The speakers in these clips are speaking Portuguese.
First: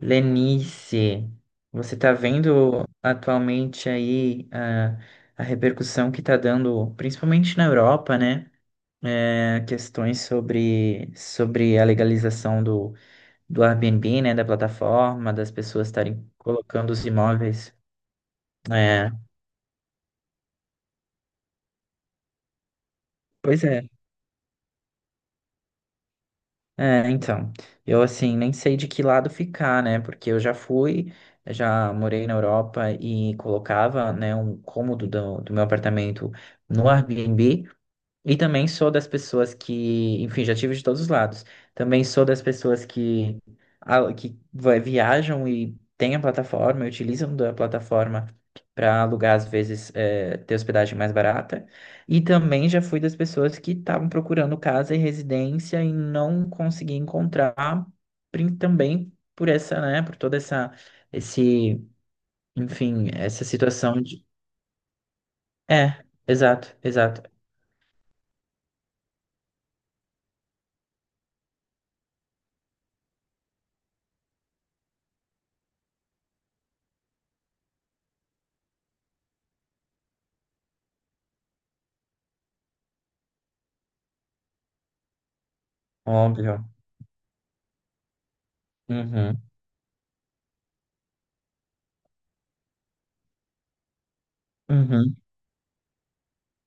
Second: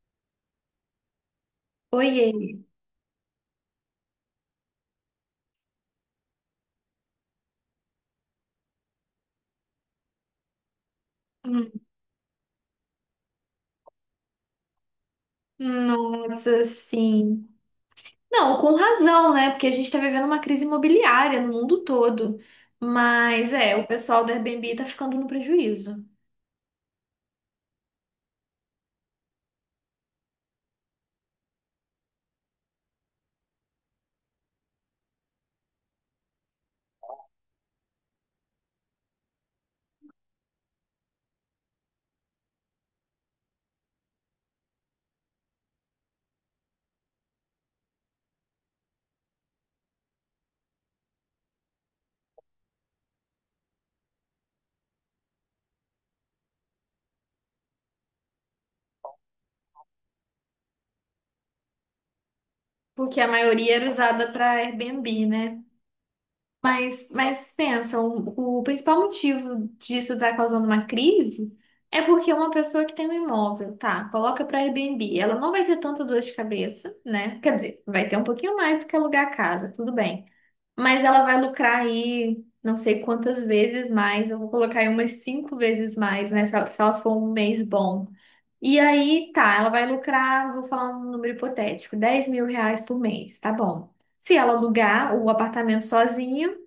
Lenice, você está Oiê. vendo atualmente aí a repercussão que está dando, principalmente na Europa, né? Questões sobre, Hum. sobre a legalização do Airbnb, né? Da plataforma, das pessoas estarem Nossa, colocando os sim. imóveis. Não, com É, razão, né? Porque a gente tá vivendo uma crise imobiliária no mundo todo. Mas pois é, o é. pessoal do Airbnb tá ficando no prejuízo, Então, eu assim, nem sei de que lado ficar, né? Porque eu já fui, já morei na Europa e colocava, né, um cômodo do meu apartamento no Airbnb. E também sou das pessoas que, enfim, já tive de todos os lados. Também sou das pessoas que, viajam e têm a plataforma, e utilizam da plataforma para alugar, às vezes, ter hospedagem mais barata. E também já fui das pessoas que estavam procurando casa e residência e não consegui encontrar, também por essa, né, por toda esse, enfim, porque a essa maioria era situação de... usada para Airbnb, né? É, exato, Mas, exato, mas pensa, o principal motivo disso estar causando uma crise é porque uma pessoa que tem um imóvel, tá, coloca para Airbnb, ela não vai ter tanta dor de cabeça, né? Quer dizer, vai ter um pouquinho mais do que alugar a casa, tudo bem. Mas ela vai lucrar aí não sei quantas vezes mais. Eu vou colocar aí umas cinco vezes mais, né? Se óbvio. ela, se ela for um mês bom. E aí, Uhum. tá, ela vai lucrar, vou falar um número hipotético, R$ 10.000 por mês, tá bom. Se ela alugar Uhum. o apartamento sozinho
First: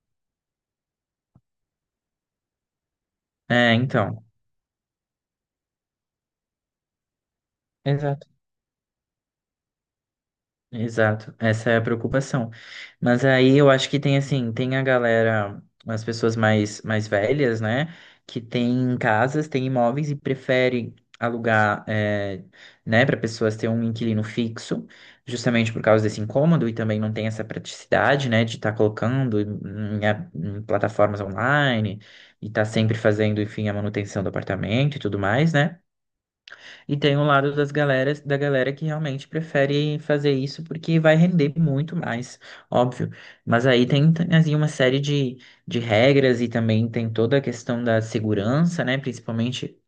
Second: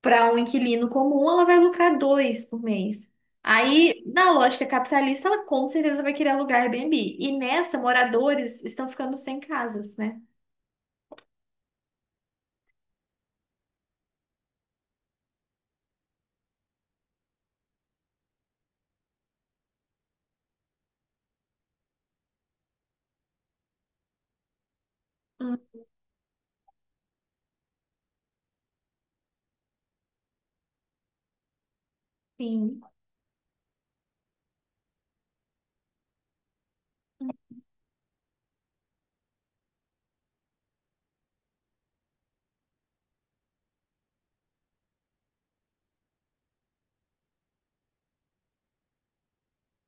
para um inquilino comum, ela vai lucrar dois por mês. É, Aí, então. na lógica capitalista, ela com certeza vai querer alugar Airbnb. E nessa, Exato. moradores estão ficando sem casas, né? Exato, essa é a preocupação. Mas aí eu acho que tem assim, tem a galera, as pessoas mais velhas, né, que tem casas, tem imóveis e prefere alugar, é, né, para pessoas ter um inquilino fixo, Hum, justamente por causa desse incômodo e também não tem essa praticidade, né, de estar colocando em, em plataformas online e estar sim. sempre fazendo, enfim, a manutenção do apartamento e tudo mais, né? E tem um lado da galera que realmente prefere fazer isso porque vai render muito mais, óbvio. Mas aí tem, assim, uma série de regras e também tem toda a questão da segurança, né? Principalmente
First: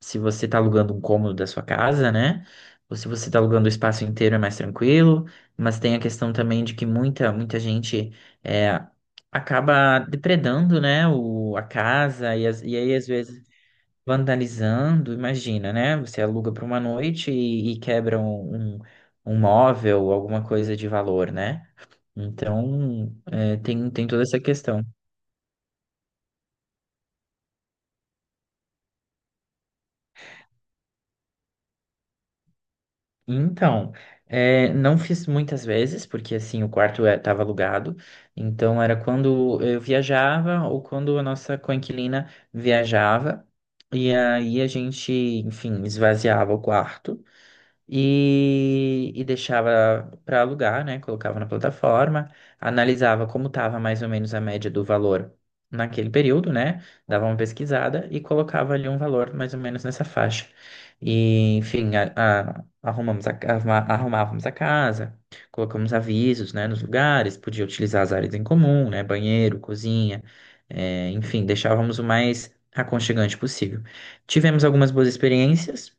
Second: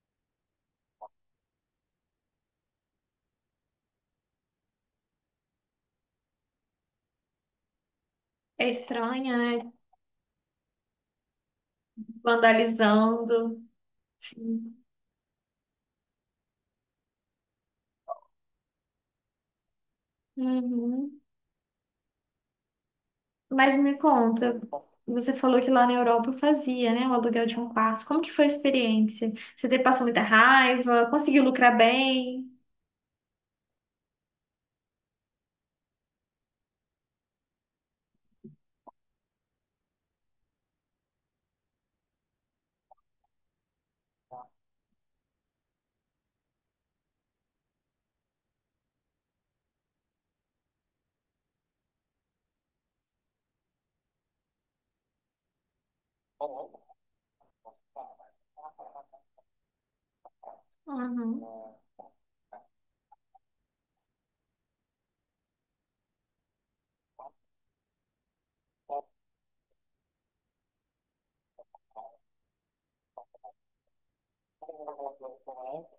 se você está alugando um cômodo da sua casa, né? Ou se você está alugando o espaço inteiro é mais tranquilo. Mas tem a questão também de que muita gente É é, estranha, né? acaba depredando, né? A casa e, as, e aí às vezes Vandalizando. vandalizando, imagina, né? Você aluga para uma noite e quebra um móvel, alguma coisa de Uhum. valor, né? Então, é, Mas tem, me tem toda essa conta, questão. você falou que lá na Europa fazia, né, o aluguel de um quarto. Como que foi a experiência? Passou muita raiva? Conseguiu lucrar bem? Então, é, não fiz muitas vezes, porque assim, o quarto estava alugado, então era quando eu viajava ou quando a nossa coinquilina viajava, e aí a gente, enfim, esvaziava o quarto. E, e deixava para alugar, né? Colocava na plataforma, analisava como estava mais ou menos a média do valor naquele período, né? Dava uma pesquisada e colocava ali um valor mais ou menos nessa faixa. Uhum. E, enfim, a- arrumamos a, ca- arruma- arrumávamos a casa, colocamos avisos, né, nos lugares, podia utilizar as áreas em comum, né? Banheiro, cozinha, enfim, deixávamos o mais aconchegante possível. Tivemos algumas boas experiências,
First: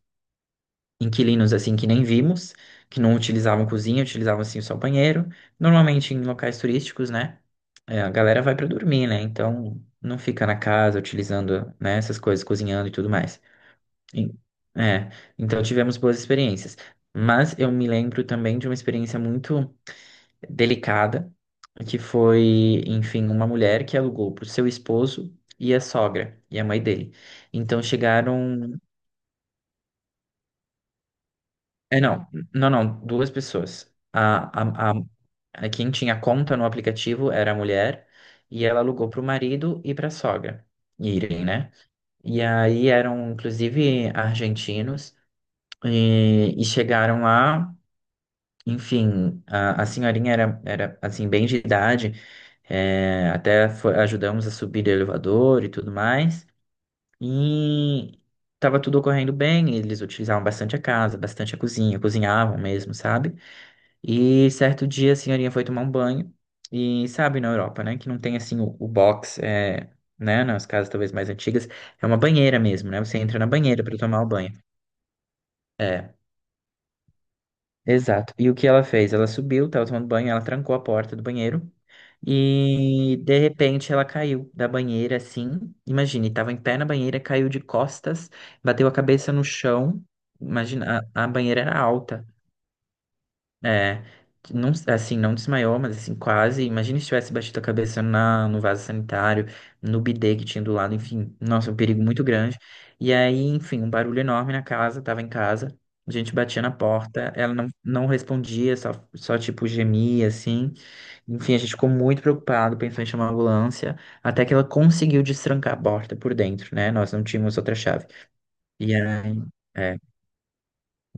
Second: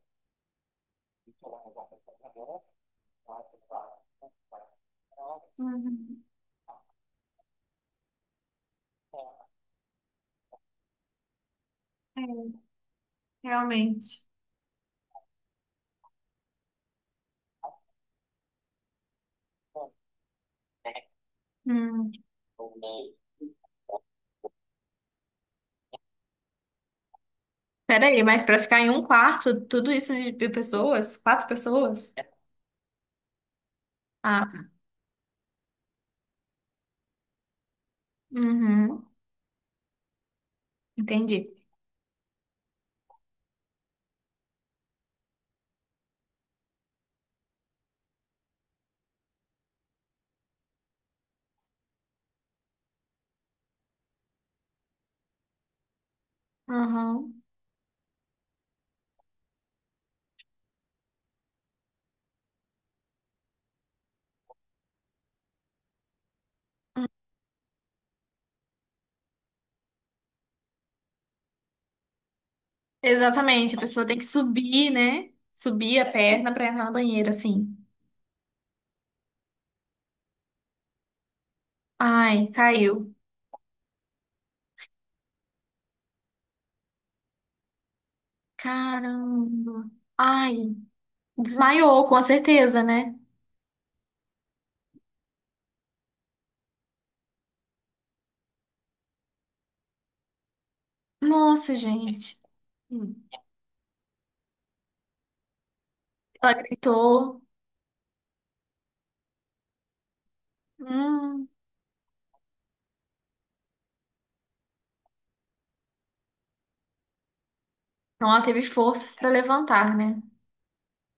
inquilinos assim que nem vimos, que não utilizavam cozinha, utilizavam assim só banheiro. Normalmente Uhum. em locais turísticos, né? É, a galera vai pra dormir, né? Então não fica na casa utilizando, né, essas coisas, É, cozinhando e tudo mais. realmente. E- é, então tivemos boas experiências. Mas eu me lembro também de uma experiência muito delicada, que Hum. foi, enfim, uma mulher que alugou para o seu esposo e a sogra e a mãe dele. Então Peraí, mas para ficar chegaram. em um quarto, tudo isso de pessoas? Quatro É, pessoas? não, duas pessoas. Ah, tá. a, a, Quem tinha conta no aplicativo era a mulher e ela Uhum. alugou para o marido e para a sogra Entendi. irem, né? E aí eram, inclusive, argentinos e chegaram lá, enfim, a senhorinha era, assim, bem de idade, é, ajudamos a subir o elevador e tudo mais, Uhum. e estava tudo ocorrendo bem, eles utilizavam bastante a casa, bastante a cozinha, cozinhavam mesmo, sabe? E certo dia assim, a senhorinha foi tomar um banho. E sabe, na Europa, né? Que não tem assim o box, é, né? Nas casas talvez mais antigas, é uma banheira mesmo, né? Você entra na Exatamente, a banheira para pessoa tem tomar que o banho. subir, né? Subir a É, perna para entrar na banheira, assim. exato. E o que ela fez? Ela subiu, tava tomando banho, ela trancou a porta do banheiro. Ai, caiu. E de repente ela caiu da banheira assim. Imagine, tava em pé na banheira, caiu de costas, bateu a cabeça no Caramba. chão. Ai, Imagina, a banheira era desmaiou, com alta. certeza, né? É, não, assim, não desmaiou, mas assim, quase. Imagina se tivesse batido a cabeça na, no vaso sanitário, no bidê que tinha do lado, enfim. Nossa, Nossa, um perigo muito gente. grande. E Hum. aí, enfim, um barulho enorme na casa, tava em casa. A gente Ela batia na porta, gritou. ela não respondia, só tipo gemia, assim. Hum. Enfim, a gente ficou muito preocupado, pensou em chamar a ambulância, até que ela conseguiu destrancar a porta por dentro, né? Nós não tínhamos outra chave. Então ela teve E forças para aí, levantar, é. né?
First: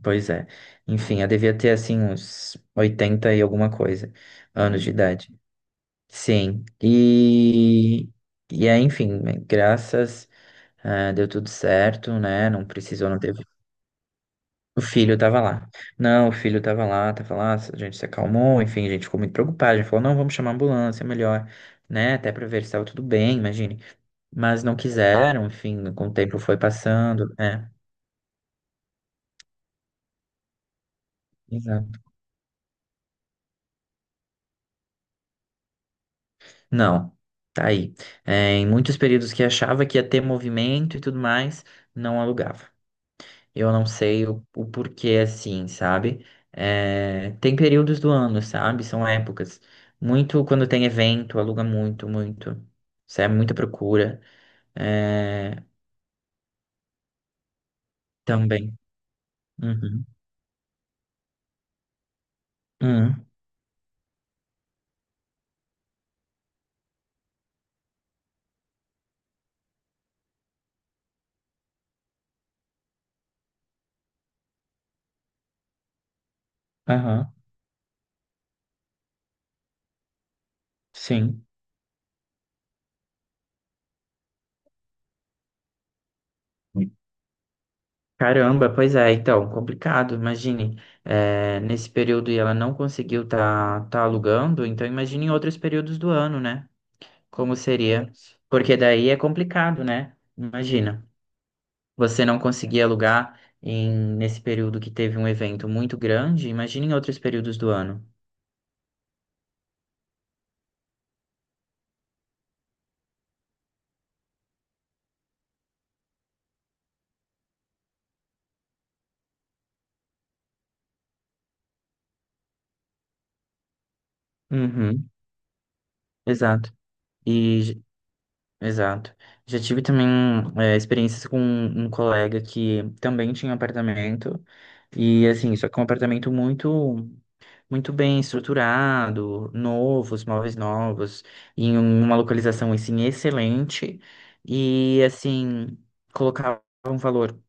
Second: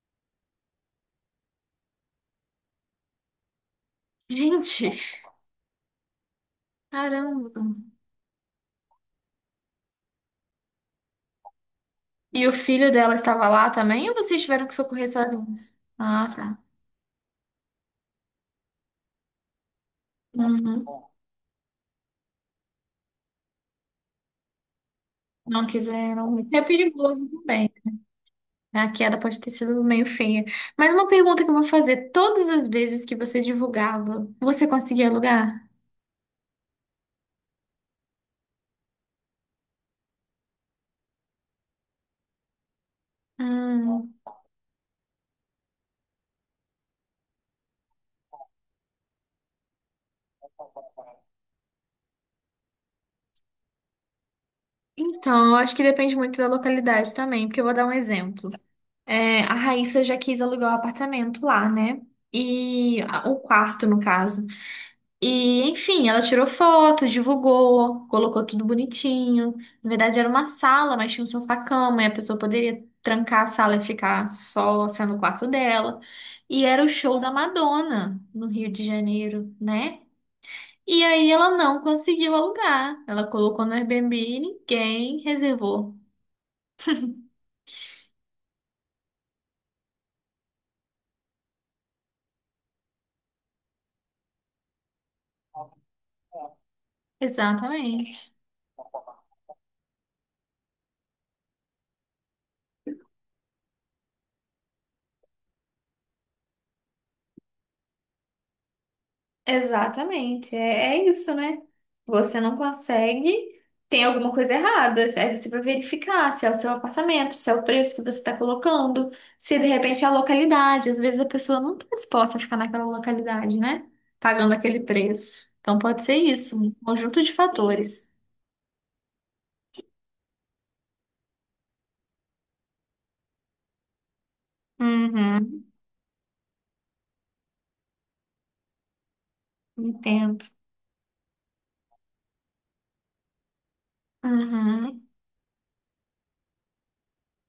Pois é. Enfim, eu devia ter assim uns 80 e alguma coisa anos de Gente, Uhum. idade. Sim. caramba. E aí, enfim, né, graças, ah, deu tudo certo, E né? o Não filho precisou, dela não teve. estava lá também ou vocês tiveram que O socorrer filho tava lá. sozinhos? Não, Ah, o tá. filho tava lá, a gente se acalmou, enfim, a gente ficou muito preocupado. A gente falou, não, vamos chamar a Uhum. ambulância, é melhor, né? Até pra ver se estava tudo bem, imagine. Mas não quiseram, Não enfim, com o quiseram. tempo foi É perigoso passando, né? também, né? A queda pode ter sido meio feia. Mas uma pergunta que eu vou fazer: todas as vezes que você divulgava, você conseguia alugar? Não, tá aí. É, em muitos períodos que achava que ia ter movimento e tudo mais, não alugava. Eu não Hum. sei o porquê assim, sabe? É, tem períodos do ano, sabe? São épocas. Muito quando tem evento, aluga muito. Isso é muita procura. Então, eu É, acho que depende muito da localidade também, porque eu vou dar um exemplo. também. É, a Raíssa Uhum. já quis alugar o apartamento lá, né? Uhum. O quarto, no caso. E, enfim, ela tirou foto, divulgou, colocou tudo bonitinho. Na verdade, era uma sala, mas tinha um sofá-cama, e a pessoa poderia trancar a sala e ficar só sendo o quarto dela. E era o show da Aham. Madonna no Rio de Janeiro, né? E aí Sim. ela não conseguiu alugar. Ela colocou no Airbnb e ninguém reservou. Caramba, pois é, então, complicado, imagine, nesse período e ela não conseguiu tá alugando, então imagine em outros períodos do ano, né? Como seria? Exatamente. Porque daí é complicado, né? Imagina, você não conseguir alugar em, nesse período que teve um evento muito grande, imagine em outros períodos do ano. Exatamente, é, é isso, né? Você não consegue, tem alguma coisa errada. Aí você vai verificar se é o seu apartamento, se é o preço que você está colocando, se de repente é a localidade. Às vezes a pessoa não está disposta a ficar naquela localidade, né? Pagando aquele Uhum, preço. Então pode ser isso, um exato. conjunto de E, j- fatores. Exato. Já tive também, experiências com um colega que também tinha apartamento, e assim, Uhum, só que é um apartamento muito bem estruturado, novos, entendo. móveis novos, em uma localização assim excelente e Uhum. assim colocava um valor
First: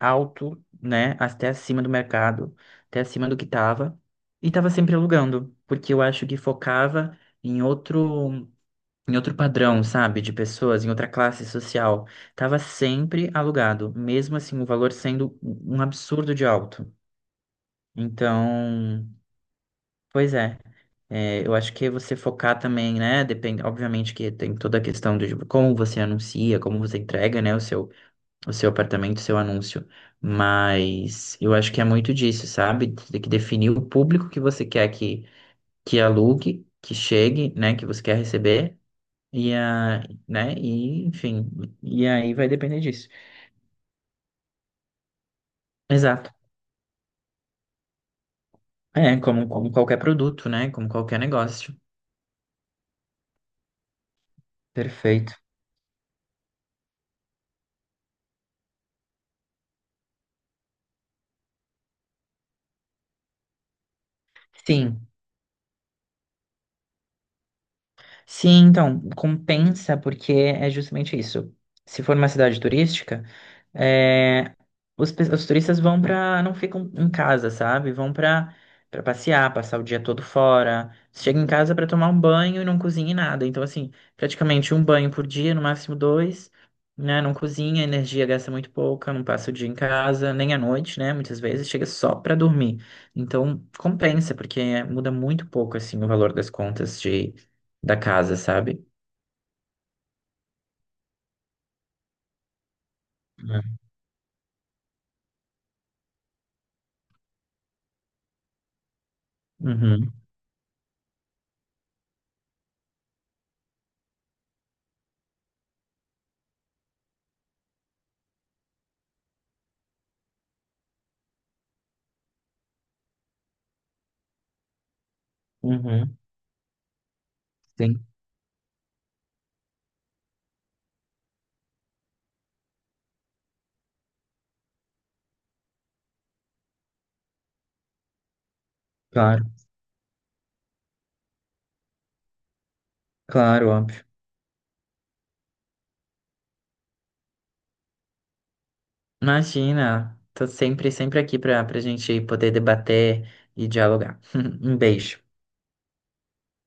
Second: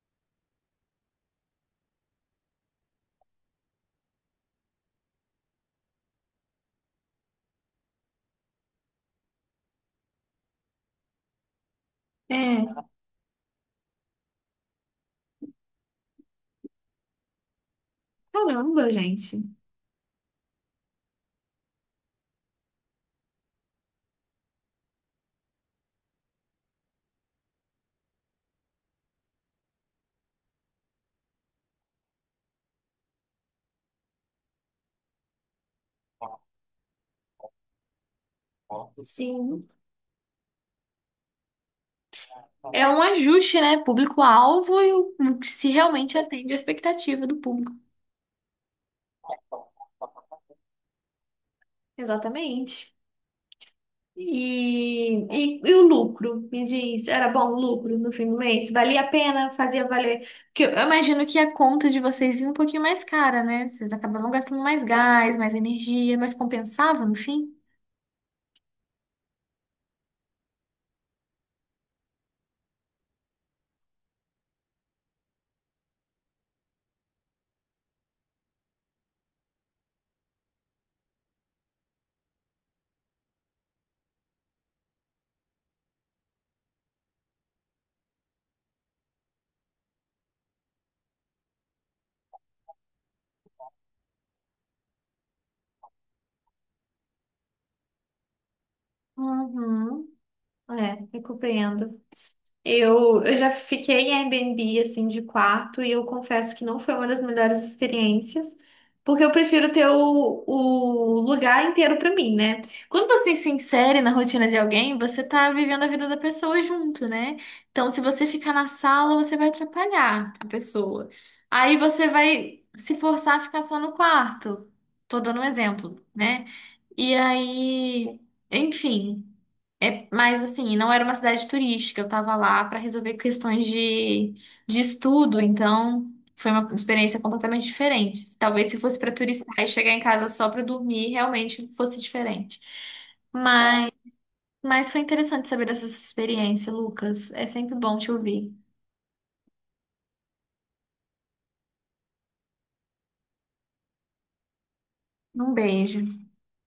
alto, né, até acima do mercado, até acima do que estava e estava sempre alugando, porque eu acho que focava em outro, em outro padrão, sabe, de pessoas, em outra classe social, tava É, sempre alugado, mesmo assim o valor sendo um absurdo de alto. caramba, Então, gente. pois é. É, eu acho que você focar também, né? Depende, obviamente que tem toda a questão de tipo, como você anuncia, como você entrega, né, o seu apartamento, o seu anúncio. Mas eu acho que é muito disso, sabe? Tem que definir o público que você quer que alugue, que chegue, né? Que você quer receber. E Sim. a, né? E, enfim, e aí vai depender É um disso. ajuste, né? Público-alvo e o que se realmente Exato. atende à expectativa do público. É, como qualquer produto, né? Como qualquer negócio. Exatamente. E, Perfeito. e, e o lucro? Me diz, era bom o lucro no fim do mês? Valia a pena? Fazia valer? Porque eu imagino que a conta de vocês vinha um pouquinho mais cara, né? Vocês acabavam gastando mais Sim. gás, mais energia, mas compensava no fim? Sim, então, compensa porque é justamente isso. Se for uma cidade turística, é, os turistas vão para, não ficam em casa, sabe? Vão para passear, passar o dia todo fora. Chega em casa para tomar um banho e não cozinha em nada. Então, assim, praticamente um banho por dia, no máximo dois, né? Não cozinha, a energia gasta muito pouca, não passa o dia em casa, nem à noite, né? Muitas vezes chega só para dormir. Então, compensa, porque é, muda muito pouco, assim, o valor das contas de da casa, sabe? Uhum. É, eu compreendo. Eu já Né? fiquei em Airbnb, assim, de quarto, e eu confesso que não foi uma das melhores experiências, porque eu prefiro ter Uhum, o lugar inteiro pra mim, né? Quando você se insere na rotina de alguém, você tá vivendo a vida da pessoa junto, né? Então, se você ficar na sala, você vai atrapalhar a pessoa. Aí você vai se forçar a ficar só no quarto. Tô dando um exemplo, uhum, né? E sim, aí, enfim. É, mas assim, não era uma cidade turística, eu tava lá para resolver questões de estudo, então foi uma experiência completamente diferente. Talvez se fosse para claro, turistar e chegar em casa só para dormir, realmente fosse diferente. claro, Mas, óbvio. mas foi interessante saber dessa sua experiência, Lucas. É sempre bom te ouvir. Imagina, tô sempre aqui pra gente poder debater e dialogar. Um beijo. Um beijo.